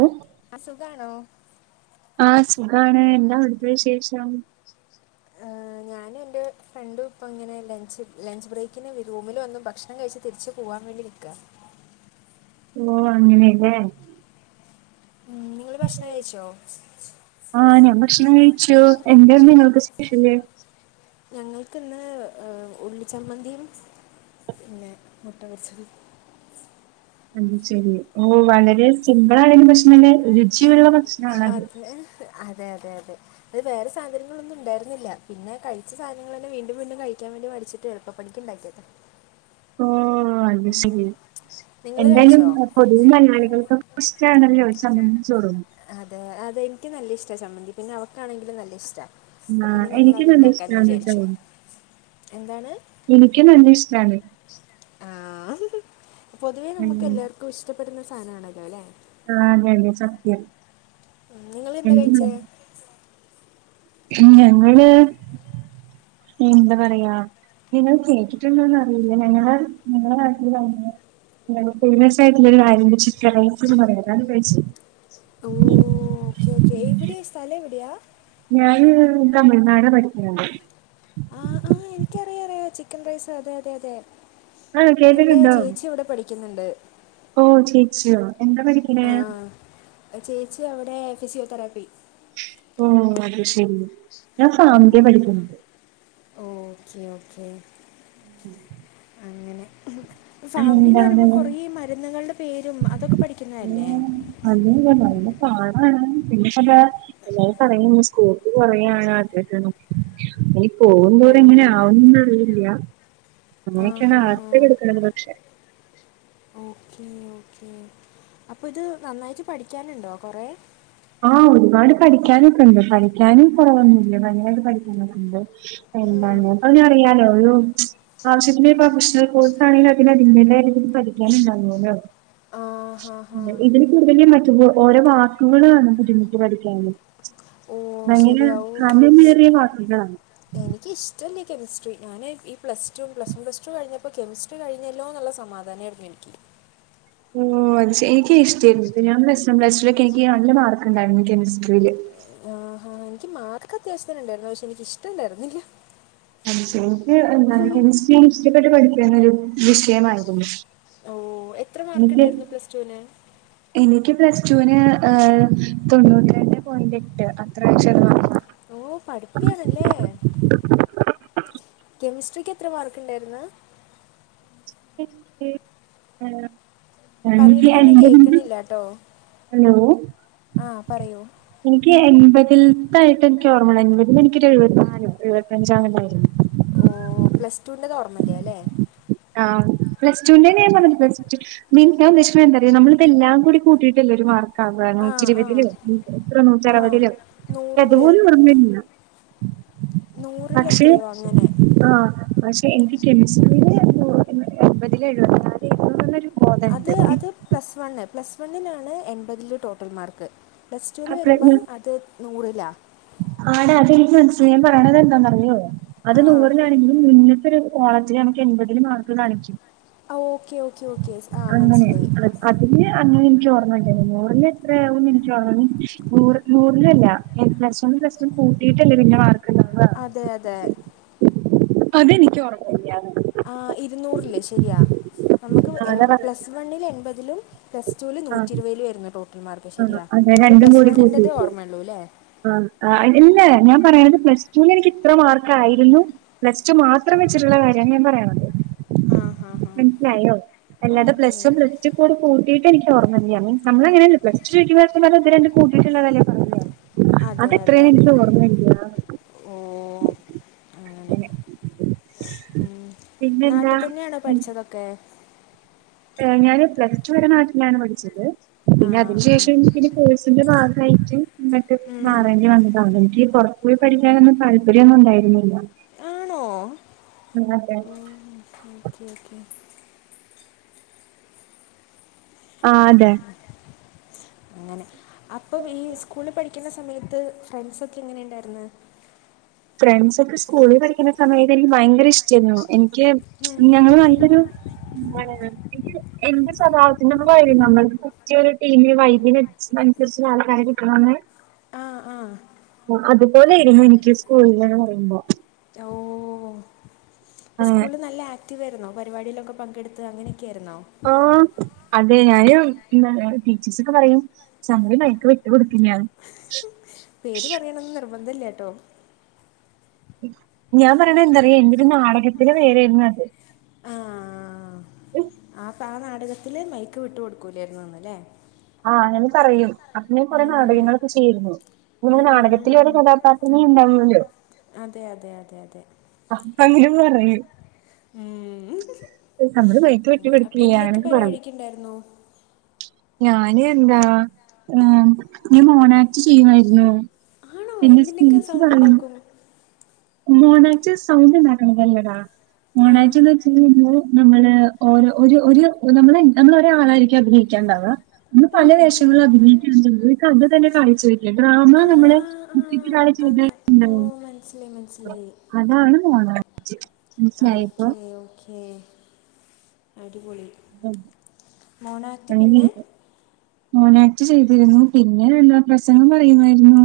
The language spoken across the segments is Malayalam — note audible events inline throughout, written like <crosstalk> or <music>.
ഓ അഹ സുഖാണോ? ആഹ് സുഖാണ് എന്താ അവിടുത്തെ വിശേഷം? <unintelligible> ഞാനും എന്റെ ഫ്രണ്ടും ഇപ്പം ഇങ്ങനെ ലഞ്ച്.. ലഞ്ച് ബ്രേക്കിനുറൂമിൽ വന്നു ഭക്ഷണം കഴിച്ച് തിരിച്ചുപോവാൻവേണ്ടി നിൽക്കുവ ഓ.. അങ്ങനെയല്ലേ? നിങ്ങളുഭക്ഷണം കഴിച്ചോ? ആഹ്.. ഞാൻഭക്ഷണം കഴിച്ചു. എന്താനിങ്ങൾക് സ്പെഷ്യല്? ഞങ്ങൾക്കിന്ന്.. ഏ.. ഉള്ളിച്ചമ്മന്തിയും, പിന്നെ- മുട്ടപൊരിച്ചതും. അ ശരി ഓ വളരെ സിമ്പിലയാ- ഭക്ഷണംലേ, രുചിയുള്ള ഭക്ഷ- അതെ, അതെ, അതെ. അതുവേറെ സാധനങ്ങളൊന്നും ഉണ്ടായിരുന്നില്ല. പിന്നെ കഴിച്ച- സാധനങ്ങളൊക്കെ വീണ്ടും, വീണ്ടും കഴിക്കാൻ വേണ്ടി മേടിച്ചിട്ടുണ്ട്. ഇപ്പോ പഠിക്കാനുണ്ടാക്കിയതാ. ഓ.. അതുശരി. നിങ്ങൾ എന്തായാലും കഴിച്ചോ പൊതുവേ- മലയാളികൾക്കൊക്കെ- ഇഷ്ടമാണല്ലോചമ്മന്തിയും, ചോറും. അതെ, അതെ യെനിക്കുനല്ലയിഷ്ടാ ചമ്മന്തി. പിന്നെയവൾക്കാണെങ്കിലും നല്ലയിഷ്ടാ. അപ്പോ ആഹ് എനിക്ക് പിന്നെഞങ്ങള- നല്ല ഇഷ്ടാണ് തുണ്ടാക്കാന്നുവിചാരിച്ചു. എന്താണ്? എനിക്കും നല്ലയിഷ്ടമാണ്. ആഹ്.. പൊതുവേ- ഉം നമുക്കെല്ലാവർക്കും ഇഷ്ടപ്പെടുന്ന സാധനമാണല്ലോ, അല്ലെ? ആഹ്.. അതെ യതെ സത്യം. ഉം.. നിങ്ങളെന്താ എനിക്ക് കഴിച്ചേ? ഞങ്ങളെന്താപറയാ- നിങ്ങൾ കേട്ടിട്ടുണ്ടോന്നറിയില്ല- ഞങ്ങള് ങ്ങളടെനാട്ടിലാണ്. ഫേമസ് ആട്ടല്ല ആഴ ചിത്ര മയാഴ- <inaudible> ഓഹോ.. ഓക്കേയോക്കെ. എവിടെയാ? സ്ഥലമെവിടെയാ? ഞാനിന്നുതമിഴ്നാടാപഠിക്കണത്. ചെറിയ, ചെറിയചിക്കൻ റൈസാ. അതെ അതെ അതെ... എൻ്റെ ആഹ്കേട്ടിട്ടുണ്ടോ, ചേച്ചി ഇവിടെ പഠിക്കുന്നുണ്ട് ഓഹോ.. ചേച്ചിയോ എന്താ പഠിക്കിണേ. ചേച്ചിയവിടെ ഫിസിയോതെറാപ്പി. ഓഹോ.. അതുശരി. ഞാൻ ഫാമ്- ഡി പഠിക്കണേ. Okay, okay. <inaudible> അങ്ങനെ. ഫാമ് ടി എന്താണ് ന്നുവരുമ്പോൾ, കുറേമരുന്നുകളുടെ പേരും, അതൊക്കെ പഠിക്കുന്നതല്ലേ? അതുതന്നയാ, നല്ലപാടാണ്- പിന്നെയിപ്പമിത്, എല്ലാരുംപറയും സ്കോപ്പു കുറയുകയാണാഗ്രഹമിനി- പോകുംപോയ, ഓ തെങ്ങനെയാവുമെന്നറി- ഇല്ല, ആ നമ്മളൊക്കെയാണേ- ഹാ യാദ്യത്തെ ഹാ കെടുകടക്കും പക്ഷേ, ഉം.. അപ്പോയിത് നന്നായിട്ടു പഠിക്കാനുണ്ടോ? കുറേ? ആഹ്ഒരുപാടു- പഠിക്കാനൊക്കെയുണ്ട്. പഠിക്കാനും കുറവൊന്നുമില്ല, പഴയതു പഠിക്കുന്ന പോലെ. ഉം. എന്താന്നിപ്പൊയിനി അറിയാനുള്ളൂ. ആവശ്യത്തിനു പ്രൊഫഷണൽ കോഴ്സാണെങ്കിൽ- അതിനതിന്റേതായ രീതി പഠിക്കാനുണ്ടാകുമല്ലേ? ആ ഹാ ഹാ ഇതിന്കൂടുതല്മാറ്റുമോ ഓരോ വാക്കുകള്- ബുദ്ധിമുട്ട് പഠിക്കാന്- ഓ ഭയങ്കരഖനമേറിയ വാക്കുകളാ. എനിക്കിഇഷ്ടമില്ല യീകെമിസ്ട്രി, ഞാനീ പ്ലസ്ടു, പ്ലസ്‌വൺ, പ്ലസ്ടു- കഴിഞ്ഞപ്പോൾ കെമിസ്ട്രി- കെമിസ്ടി കഴിഞ്ഞല്ലോയെന്നുള്ള സമാധാനമായിരുന്നു എനിക്ക്. ഓഹോ.. അതു ശരി, എനിക്കിഷ്ടമാ ഞാൻ പ്ലസ് വൺ, പ്ലസ്ടുവിന് എനിക്കുനല്ല- മാർക്കുണ്ടായിരുന്നു കെമിസ്ട്രിയില്. ആഹ്.. എനിക്കുമാർക്കത്യാവശ്യത്തിനുണ്ടായിരുന്നു. പക്ഷേയെനിക്കിഷ്ടമുണ്ടായിരുന്നില്ല. ആഹ്.. എനിക്കെന്താ- കെമിസ്ട്രിയിഷ്ടപ്പെട്ടു- പഠിക്കുന്നൊരു വിഷയമായിരുന്നു. ഓ.. എത്രമാർക്കുണ്ടായിരുന്നു, പ്ലസ്ടുവിന്. എനിക്കുപ്ലസ് ടുവിന് തൊണ്ണൂറ്റിരണ്ടു പോയിന്റെട്ട്, അത്രാ വചാണു. ഓ.. പഠിപ്പിയാണല്ലേ. കെമിസ്ട്രിക്കെത്ര- മാർക്കുണ്ടായിരുന്നു? <inaudible> ട്ടോ. ഹലോ... ! എനിക്ക് എൺപതിൽത്തായിട്ട് എനിക്ക് ഓർമ്മയുള്ളൂ എൺപതിൽ എനിക്കൊരു എഴുപത്തിനാലും എഴുപത്തിഞ്ചാം എങ്ങാണ്ടായിരുന്നു ഓഹ് പ്ലസ് ടുൻ്റെത് ഓമ്മയില്ല അല്ലേ ആഹ് പ്ലസ്ടുന്റേന് ഞാൻ പറഞ്ഞു <unintelligible> മീൻ <unintelligible> നമ്മളിതെല്ലാം കൂ കൂട്ടിയിട്ടല്ലേ ഒരു മാർക്ക് ആ നാന്നൂറ്റി ഇരുപതില് എത്ര നൂറ്റി ആ അറുപതിലും എനിക്ക് നൂറിൽ അതുപോലും ഓർമ്മയില്ല നൂറിൽ പക്ഷെ എത്രയോ അങ്ങനെ ആഹ് പക്ഷെ എനിക്ക് കെമിസ്ട്രില് എൺപതിൽ എഴപത്തിനാല് <unintelligible> അത് അത് പ്ലസ് വൺ പ്ലസ് വണ്ണിലാണ് എൺപതില് ടോട്ടൽ മാർക്ക് പ്ലസ് ടുവില് അപ്പഴ് വരുമ്പം അത് നൂറില ആടാ അതെനിക്ക് മനസ്സിലായി ഞാൻ പറയണതെന്താന്നറിയോ അത് ആ നൂറിലാണെങ്കിലും മുന്നത്തൊരു കോളത്തില് നമുക്ക് എൺപതില് മാർക്ക് കാണിക്കും ആ ഓക്കെ ഓക്കെ ഓക്കെ ആഹ് മനസ്സിലായി അതിന് അന്നേരം എനിക്ക് ഓർമയുണ്ട് നൂറില് എത്രയാകുമെന്ന് എനിക്ക് അതിന് നൂറിലല്ല എ പ്ലസ് പ്ലസ് വണ്ണും പ്ലസ് ടും കൂട്ടിട്ടല്ലേ പിന്ന മാർക്ക് ഇടുന്ന <unintelligible> അതെ അതെ അതെനിക്കോർമ്മയില്ലാന്നെ ആ ഇരുന്നൂറില് ശരിയാ നമുക്ക് അതാ പറഞ്ഞെ പ്ലസ് വണ്ണിൽ എൺപതിലും പ്ലസ് ടുവിൽ ആഹ് നൂറ്റി ഇരുപതിലുവാരുന്നു ടോട്ടൽ മാർക്ക് ആഹ് ശരിയാ അതെ അതിൽ രണ്ടും പ്ലസ് കൂടി വണ്ണിൻ്റെത് കൂട്ടിയിട്ട് ഓമ്മയള്ളൂ അല്ലേ ആഹ് ഇല്ല ഞാൻ പറയണത് പ്ലസ്ടു വിൽ എനിക്ക് ഇത്ര മാർക്ക് ആയിരുന്നു പ്ലസ് ടു മാത്രം വച്ചിട്ടുള്ള കാര്യ ഞാൻ പറയണത് ആഹ് ആഹ് മനസിലായോ അല്ലാതെ പ്ലസ് വൺ പ്ലസ് ടു കൂടി കൂട്ടിട്ട് എനിക്ക് ഓർമയില്ല <unintelligible> കൂട്ടീട്ടുള്ളതല്ലേ പറഞ്ഞ അതെ അതെ അതെത്രയും അതെ എനിക്ക് ഓർമ്മയില്ല ഓ അങ്ങനെ <inaudible> നാട്ടി പിന്നെന്താ തന്നെയാണോ പഠിച്ചതൊക്കെ ഞാന് പ്ലസ് ടുന് നാട്ടിലാണ് പഠിച്ചത് ആ പിന്നെ അതിന് ആ ശേഷം എനിക്കൊരു കോഴ്സിന്റെ ഭാഗമായിട്ട് ഇങ്ങിട്ട് ഉം. മാറേണ്ടി വന്നതാണ് എനിക്കി പൊറ ത്ത് പോയി പഠിക്കാനൊന്നും താല്പര്യൊന്നും ഉണ്ടായിരുന്നില്ല <unintelligible> ഉം ഓക്കെ ഓക്കെ ആഹ് അതെ അങ്ങനെ അപ്പം ഈ സ്കൂളിൽ പഠിക്കുന്ന സമയത്ത് ഫ്രണ്ട്സൊക്കെ എങ്ങനെയുണ്ടായിരുന്ന് ഫ്രണ്ട്സ് ഒക്കെ സ്കൂളിൽ പഠിക്കുന്ന സമയത്ത് എനിക്ക് ഭയങ്കര ഇഷ്ടായിരുന്നു എനിക്ക് ഉം. ഞങ്ങള് നല്ലൊരു എന്താണ് എനിക്ക് എന്റെ സ്വഭാവത്തിന്റെയൊരു കാര്യം പറഞ്ഞാൽ പറ്റിയൊരു ടീമിനെ വൈബിന് <unintelligible> <unintelligible> ആൾക്കാരെ <unintelligible> ആഹ് ആഹ് അതുപോലായിരുന്നു എനിക്ക് സ്കൂളെന്ന് പറയുമ്പോ റ്റോ അപ്പ ഏഹ് സ്കൂളി നല്ല ആക്റ്റീവ് ആയിന്നോ പരിപാടിയിലൊക്കെ പങ്കെടുത്ത് അങ്ങനൊക്കെയായിരുന്നോ ആഹ് അതെ ഞാനും ടീച്ചേഴ്സൊക്കെ പറയും സമയ മൈക്ക് വിട്ട് കൊടുക്കില്ലാന്ന് പേര് പറയണമെന്ന് നിർബന്ധമില്ലട്ടോ ഞാൻ പറയണ എന്താറിയൊ എന്റൊരു നാടകത്തില പേരായിരുന്നു അത് ആ ആ നാടകത്തില് മൈക്ക് വിട്ടു കൊടുക്കൂലായിരുന്നുന്നല്ലേ ആഹ് ഞാൻ പറയും അപ്പനും കുറെ ഉം, നാടകങ്ങളൊക്കെ ചെയ്തിരുന്നു നമ്മുടെ നാടകത്തില ഉം, ഒരു കഥാപാത്രമേ ഉണ്ടാവല്ലോ അതെ അതെ അതെ അതെ അപ്പ എങ്കിലും പറയും മ് നമ്മള് ബൈക്ക് വിറ്റ് <unintelligible> ഇണ്ടായിരുന്നോ ഞാന് ന്താ ആ മോണാക്ക്റ്റ് ചെയ്യുമായിരുന്നു. ആണോ പിന്നെ എന്തിൻ്റെയൊക്കെ സ്പീച്ച് സൗണ്ട് പറയും. ഉണ്ടാക്കും മോണെക്ട് സൗണ്ട് ണ്ടാക്ക്ണതല്ലടാ. ആ മോണക്ട് ന്ന് ച്ചയിഞ്ഞാല് നമ്മള് ഓര ഒരു ഒരു നമ്മളെന്താ നമ്മൾ ഒരാളായിരിക്കും അഭിനയികാണ്ടാവ ഇന്ന് പല ഉം, ഉം. വേഷങ്ങളഭിനയിച്ചയിഞ്ഞാ ഒരു കഥ തന്നെ <unintelligible> ഡ്രാമ ആ നമ്മൾ ആ ആ അത് ഓ മനസ്സിലായി മനസ്സിലായി. അതാണ് മോണക്ട്. ആ ഓക്കെ ഓക്കേ അടിപൊളി. മോണാക്ട് പിന്നെ <unintelligible> മോണാക്ട് ചെയ്തിരുന്നു. പിന്നെന്താ പ്രസംഗം പറയുമായിരുന്നു.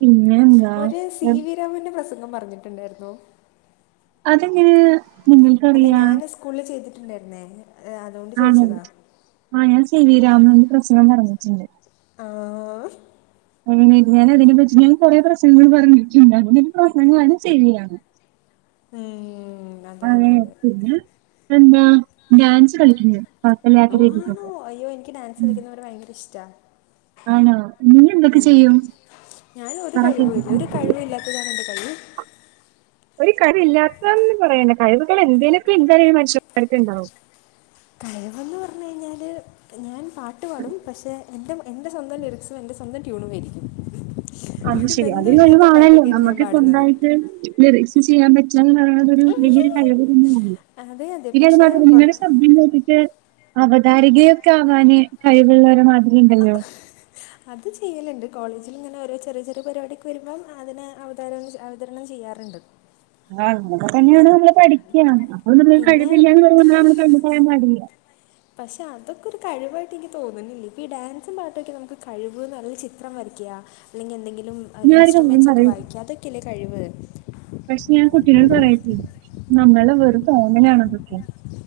പിന്നെന്താ ഒരു സി വി രാമുന്റെ പ്രസംഗം പറഞ്ഞിട്ടുണ്ടായിരുന്നോ? അതെങ്ങനെ? അല്ല നിങ്ങൾക്കറിയാ? ഞാന് സ്കൂളിൽ ചെയ്തിട്ടുണ്ടായിരുന്നേ ഏ, അതുകൊണ്ട് ആണ് ചോദിച്ചതാ ആ ഞാൻ സി വി രാമുന്റെ പ്രസംഗം പറഞ്ഞിട്ടുണ്ട്. ആ ആ അ ഞാനതിനെപ്പറ്റി ഞാൻ കൊറെ പ്രസംഗം പറഞ്ഞിട്ടുണ്ട് അതിലൊരു പ്രസംഗാണ്. ശരിയാ <inaudible> അതെ. പിന്നെന്താ ഡാൻസ് കളിക്കുന്നുണ്ട്. ഓ ആണോ അയ്യോ എനിക്ക് ഡാൻസ് ഉം. കളിക്കുന്നോരെ ഭയങ്കര ഇഷ്ടാ ആണോ? നീ എന്തൊക്കെ ഉമ്. ചെയ്യും? ഞാൻ ഒരു പറ കഴിവും കേൾക്കാം. ഇല്ല ഒരു കഴിവുല്ലാത്തതാണെന്റെ കഴിവ്. ഒരു കഴിവില്ലാത്തതന്ന് പറയണ്ട. കഴിവുകൾ എന്തേലെക്കെ എന്തായാലും മനുഷ്യണ്ടാവും. കഴിവെന്ന് പറഞ്ഞയിഞ്ഞാൽ ഞാൻ പാട്ട് പാടും പക്ഷേ എൻ്റെ എൻ്റെ സ്വന്തം ലിറിക്സും. എൻ്റെ സ്വന്തം ട്യൂണും ആയിരിക്കും. അത് ഒരു ശെരി. അതൊരു ബന്ധമില്ലാത്ത കഴിവാണല്ലോ. പാട്ടൊക്കെയാണ് ഞാൻ പാടുന്നത് നമ്മക്കിപ്പന്തായിട്ട് ലിറിക്സ് ചെയ്യാൻ പറ്റാന്ന്റയണതൊരു വലിയൊരു കഴിവ് തന്നെയാണ് അതെ അതെ പക്ഷേ <unintelligible> കുറച്ച് ശബ്ദം കേട്ടിട്ട് അവതാരികയൊക്കെ ആവാന് കഴിവുള്ളോരെ മാതിരിയുണ്ടല്ലോ. അത് ചെയ്യൽണ്ട് കോളേജിൽങ്ങനെ ഓരോ ചെറിയ ചെറിയ പരിപാടിക്കെ വരുമ്പം അതിന് അവതാര വതരണം ചെയ്യാർണ്ട്. ആ അങ്ങനെ തന്നെയാണ് നമ്മൾ പഠിക്ക്‌യാ. അപ്പൊ ന്ത്ന്നാ പിന്നെ കഴിവില്ലാന്ന് കണ്ടു പറയാൻ പാടില്ല പക്ഷെ അതൊക്കെ ഒരു കഴിവായിട്ട് ൻക്ക് തോന്നുന്നില്ല. ഇപ്പൊ ഈ ഡാൻസും പാട്ടൊക്കെ നമക്ക് കഴിവ് അല്ലങ്കി ചിത്രം വരക്ക്യാ ല്ലെങ്കി എന്തെങ്കിലും ഞാനൊരു കാര്യം ഇൻസ്ട്രുമെന്റ്സ് ഒക്കെ പറയും വായിക്ക്‌യാ അതക്കെല്ലേ കഴിവ്. പക്ഷെ ഞാൻ കുട്ടിനോട് പറയട്ടെ. നമ്മളെ വെറും തോന്നലാണതക്കെ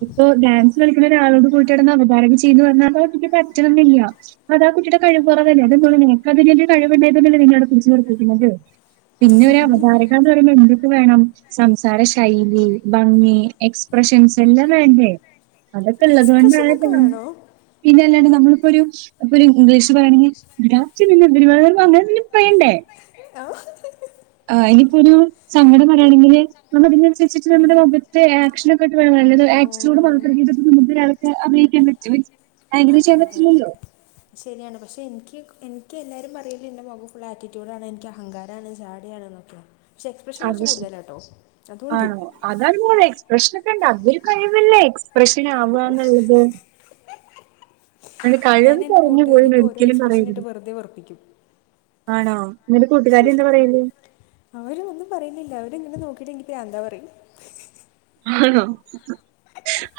ഇപ്പൊ ഡാൻസ് കളിക്കണ ഒരാളോട് പോയിട്ട് അവതാരകം ചെയ്ന്ന് പറഞ്ഞാ ആ കുട്ടിക്ക് പറ്റണന്നില്ല. അതാ കുട്ടിയുടെ കഴിവ് കുറവന്നെ <unintelligible> അതിന്റെ കഴി <unintelligible> പിന്നെ ഒരു അവതാരകാന്ന് പറയുമ്പോ എന്തൊക്കെ വേണം. സംസാര ശൈലി, ഭംഗി, എക്സ്പ്രഷൻസ്, എല്ലാം വേണ്ടേ എക്സ്പ്രഷനൊക്കെ അതൊക്കെള്ളതോണ്ടാണ്പ്പം വേണോ പിന്നെ അല്ലാണ്ട് നമ്മളിപ്പോ ഒരു ഇപ്പൊരു ഇംഗ്ലീഷ് പറയണെങ്കി ഗുഡാഫ്റ്റർനൂൻ എവരി വൺ അങ്ങനെന്തെങ്കിലും പറയേണ്ടേ ആഹ് ആ ഇനിയിപ്പോ ഒരു സങ്കടം പറയയാണെങ്കില് നമ്മളെ അഭിനയം അൻനസരിച്ചിട്ട് നമ്മുടെ മുഖത്തെ ആക്ഷൻ ഒക്കെ ഇട്ട് വേണം ആറ്റിറ്റ്യൂഡ് വു <unintelligible> അഭിനയിക്കാൻ പറ്റും <unintelligible> തെ ചെയ്യാൻ അതെ അതെ പറ്റില്ലല്ലോ. ശരിയാണ് പക്ഷേ എനിക്ക് എനിക്ക് എല്ലാവരും പറയുക എൻ്റെ മോഖം ഫുള്ളാറ്റിറ്റ്യൂടാണ് എനിക്ക് അഹങ്കാരാണ് ജാടയാണ്ന്നാ. പക്ഷെ എക്സ്പ്രഷൻ അത് കൊറച്ച് ശ കൂടുതലാട്ടോ അതുണ്ട്. ആണോ? അതാണ് മൊളേ എക്സ്പ്രഷനൊക്കെണ്ടാവും അതൊരു കഴിവല്ലേ എക്സ്പ്രഷൻ ആവ്വാന്നുള്ളത്. അന്റെ ഞാൻ കഴിവ് എൻ്റെ കൊറഞ്ഞു പോയെന്ന് കൂട്ടുകാരെയൊക്കെ ഓരോ ഒരിക്കലും എക്സ്പ്രഷൻ ഇട്ട് പറയരുത്. വെറുതെ വെറുപ്പിക്കും. ആണോ നിന്റെ കൂട്ടുകാരി എന്താ പറയല്? ആരും ഒന്നും പറയുന്നില്ല അവര്ങ്ങനെ നോക്കിയിട്ടെനിക്ക് പ്രാന്താ പറയും. ആണോ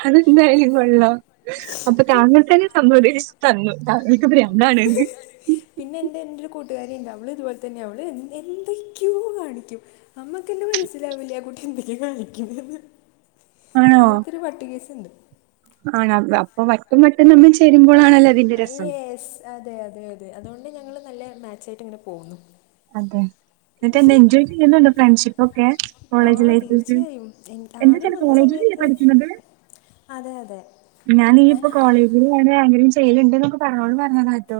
അതെന്തായാലും കൊള്ളാം. അപ്പൊ താങ്കൾ തന്നെ സമ്മതിച്ചു തന്നു താങ്കൾക്ക് ബ്രത്നണ്ന്ന് പിന്നെ എന്റെ എന്റൊരു കൂട്ടുകാരിയിണ്ട് അവള് ഇതുപോലെ തന്നെയാ അവള് എ എന്തൊക്കെയോ കാണിക്കും. നമ്മക്കന്നേ മനസ്സിലാവൂലാ കുട്ടി എന്തൊക്കെയ കാണിക്കുന്നേന്ന്. അങ്ങനത്തൊരു ഒരു വട്ടുകേസുണ്ട്. ആണോ അപ്പൊ വട്ടും വട്ടും തമ്മിൽ ചേരുമ്പോഴാണല്ലേ യെസ് അതെ അതെ അതെ അതൊണ്ട് ഞങ്ങള് നല്ല മാച്ചായിട്ടിങ്ങനെ പോകുന്നു. അതെ എന്നിട്ടെന്താ എൻജോയ് ചെയ്യുന്നൊണ്ടൊ ഫ്രണ്ട്ഷിപ്പ് ഒക്കെ ആ കോളേജ് ലൈഫൊക്കെ? തീർച്ചയായും എൻ- ആദ്യം എന്താച്ചാല് വന്ന കോളേജിലല്ലേ സമയത്ത് പഠിക്കുന്നത്? അതെ അതെ ഞാനിനീ ഞാൻ ഇപ്പ ആ- കോളേജ് നിങ്ങളെല്ലാം അങ്ങനൊക്കെ ചെയ്യല്ണ്ട് എന്നൊക്ക പറഞ്ഞതൊണ്ട് പറഞ്ഞതാട്ടൊ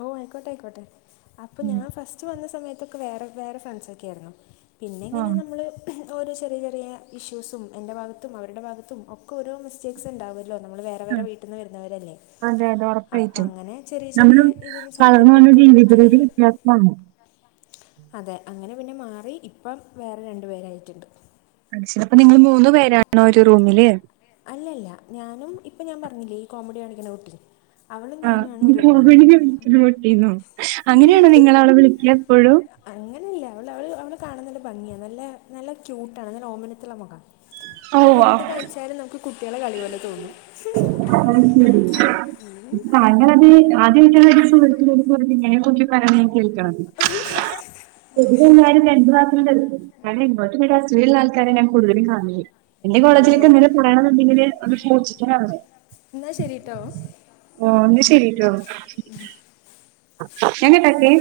ഓ ആയിക്കോട്ടെ ആയിക്കോട്ടെ അപ്പൊ ഞാൻ ഉം. ഫസ്റ്റ് വന്ന സമയത്തൊക്കെ വേറെ വേറെ ഫ്രണ്ട്സൊക്കെ ആയിരുന്നു. പിന്നിങ്ങനെ ആഹ്. നമ്മള് ഓരോ ചെറിയ ചെറിയ ഇഷ്യൂസും എൻ്റെ ഭാഗത്തും അവരുടെ ഭാഗത്തും ഒക്കെ ഓരോ മിസ്റ്റേക്സുണ്ടാവ്വല്ലോ നമ്മള് വേറെ വേറെ വീട്ടീന്ന് വരുന്നവരല്ലേ അതെ അതെ ഒറപ്പായിട്ടും. അപ്പങ്ങനെ ചെറിയ ചെറിയ നമ്മളും രീതില് വളർന്ന് വന്ന ജീവിത രീതി സൗന്ദര്യപെണക്കങ്ങളൊക്കെയായി വ്യത്യാസമാണ്. അതെ അങ്ങനെ പിന്നെ മാറി ഇപ്പം വേറെ രണ്ടു പേരായിട്ട്ണ്ട്. അതുശരി അപ്പ നിങ്ങള് മൂന്ന് പേരാണോ ഒരു റൂമില്? അല്ലല്ല ഞാനും ഇപ്പൊ ഞാൻ പറഞ്ഞില്ലേ ഈ കോമഡി കാണിക്കുന്ന കുട്ടി അവളും ആഹ്. ഞാനുആണ് ഇത് ഒരു റൂമില്. കോമഡി അങ്ങനെയാണോ നിങ്ങളവളെ വിളിക്ക്യയെപ്പോഴും? അങ്ങനെയല്ല അവള് അവ അവളെ കാണാൻ നല്ല ഭംഗിയാ നല്ല നല്ല ക്യൂട്ടാണ് നല്ല ഓമനത്തമുള്ള മുഖം. അവള് ഓഹ്. എന്ത് കാണിച്ചാലും നമുക്ക് കുട്ടികളെ കളി പോലെ തോന്നും. <inaudible> താങ്കളത് ആദ്യമായിട്ട <unintelligible> <unintelligible> അസൂയോള്ള ആൾക്കാരെയാണ് ഞാൻ കൂടുതലും കാണുന്നത്. എന്റെ ആണല്ലേ കോളേജിലൊക്കെയങ്ങനെ കുറെ അതിങ്ങനെ അത് സൂക്ഷിച് നടന്നത് എന്നാ ശരിട്ടോ. ഓ എന്നാ ശരിട്ടോ ഞാൻ കട്ട്‌ ആക്കെ